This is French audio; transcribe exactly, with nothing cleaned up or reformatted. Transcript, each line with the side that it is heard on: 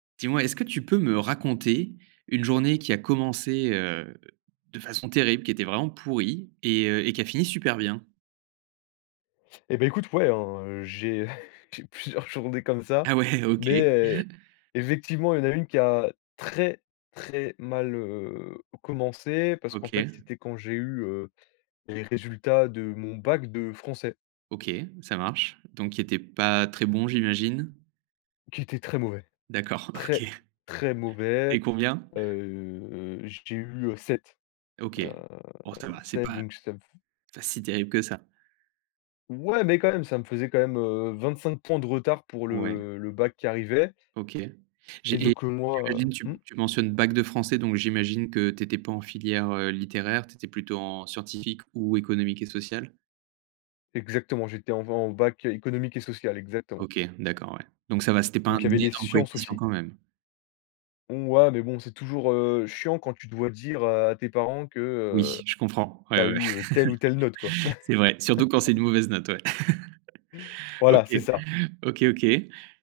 right: Dis moi, est-ce que tu peux me raconter une journée qui a commencé, heu, de façon terrible, qui était vraiment pourrie et heu, et qui a fini super bien?
left: Et beh, écoute, ouais, hein, j'ai j'ai plusieurs journées comme ça,
right: Ah ouais, OK.
left: mais heu, effectivement, il y a une qui a très, très mal, heu, commencé, parce qu'en fait,
right: OK.
left: c'était quand j'ai eu, heu, les résultats de mon bac de français
right: OK, ça marche donc qui était pas très bon j'imagine?
left: qui était très mauvais,
right: D'accord OK.
left: très,
right: Tu
left: très
right: as
left: mauvais,
right: eu combien?
left: heu, j'ai eu, heu, sept,
right: OK,
left: heu
right: bon, ça va, c'est
left: sept,
right: pas
left: donc ça me f
right: pas si terrible que ça.
left: Ouais, mais quand même, ça me faisait quand même, heu, vingt-cinq points de retard pour
right: Ouais.
left: le le bac qui arrivait.
right: OK
left: Et
right: j'ai et
left: donc, heu,
right: j'imagine
left: moi
right: tu
left: mmh?
right: tu mentionnes: «Bac de français» donc j'imagine que tu étais pas en filière, heu, littéraire, tu étais plutôt en scientifique ou économique et social?
left: exactement, j'étais en v en bac économique et social, exactement.
right: OK, d'accord, ouais. Donc ça va, c'était pas un
left: Donc il y avait les
right: énorme
left: sciences
right: coefficient,
left: aussi.
right: quand même.
left: Ouais, mais bon, c'est toujours, heu, chiant quand tu dois dire, heu, à tes parents que,
right: Oui,
left: heu,
right: je comprends,
left: tu
right: ouais,
left: as
right: ouais.
left: eu telle ou telle note, quoi.
right: C'est vrai surtout quand c'est une mauvaise note, ouais.
left: Voilà, c'est
right: OK,
left: ça.
right: OK, OK.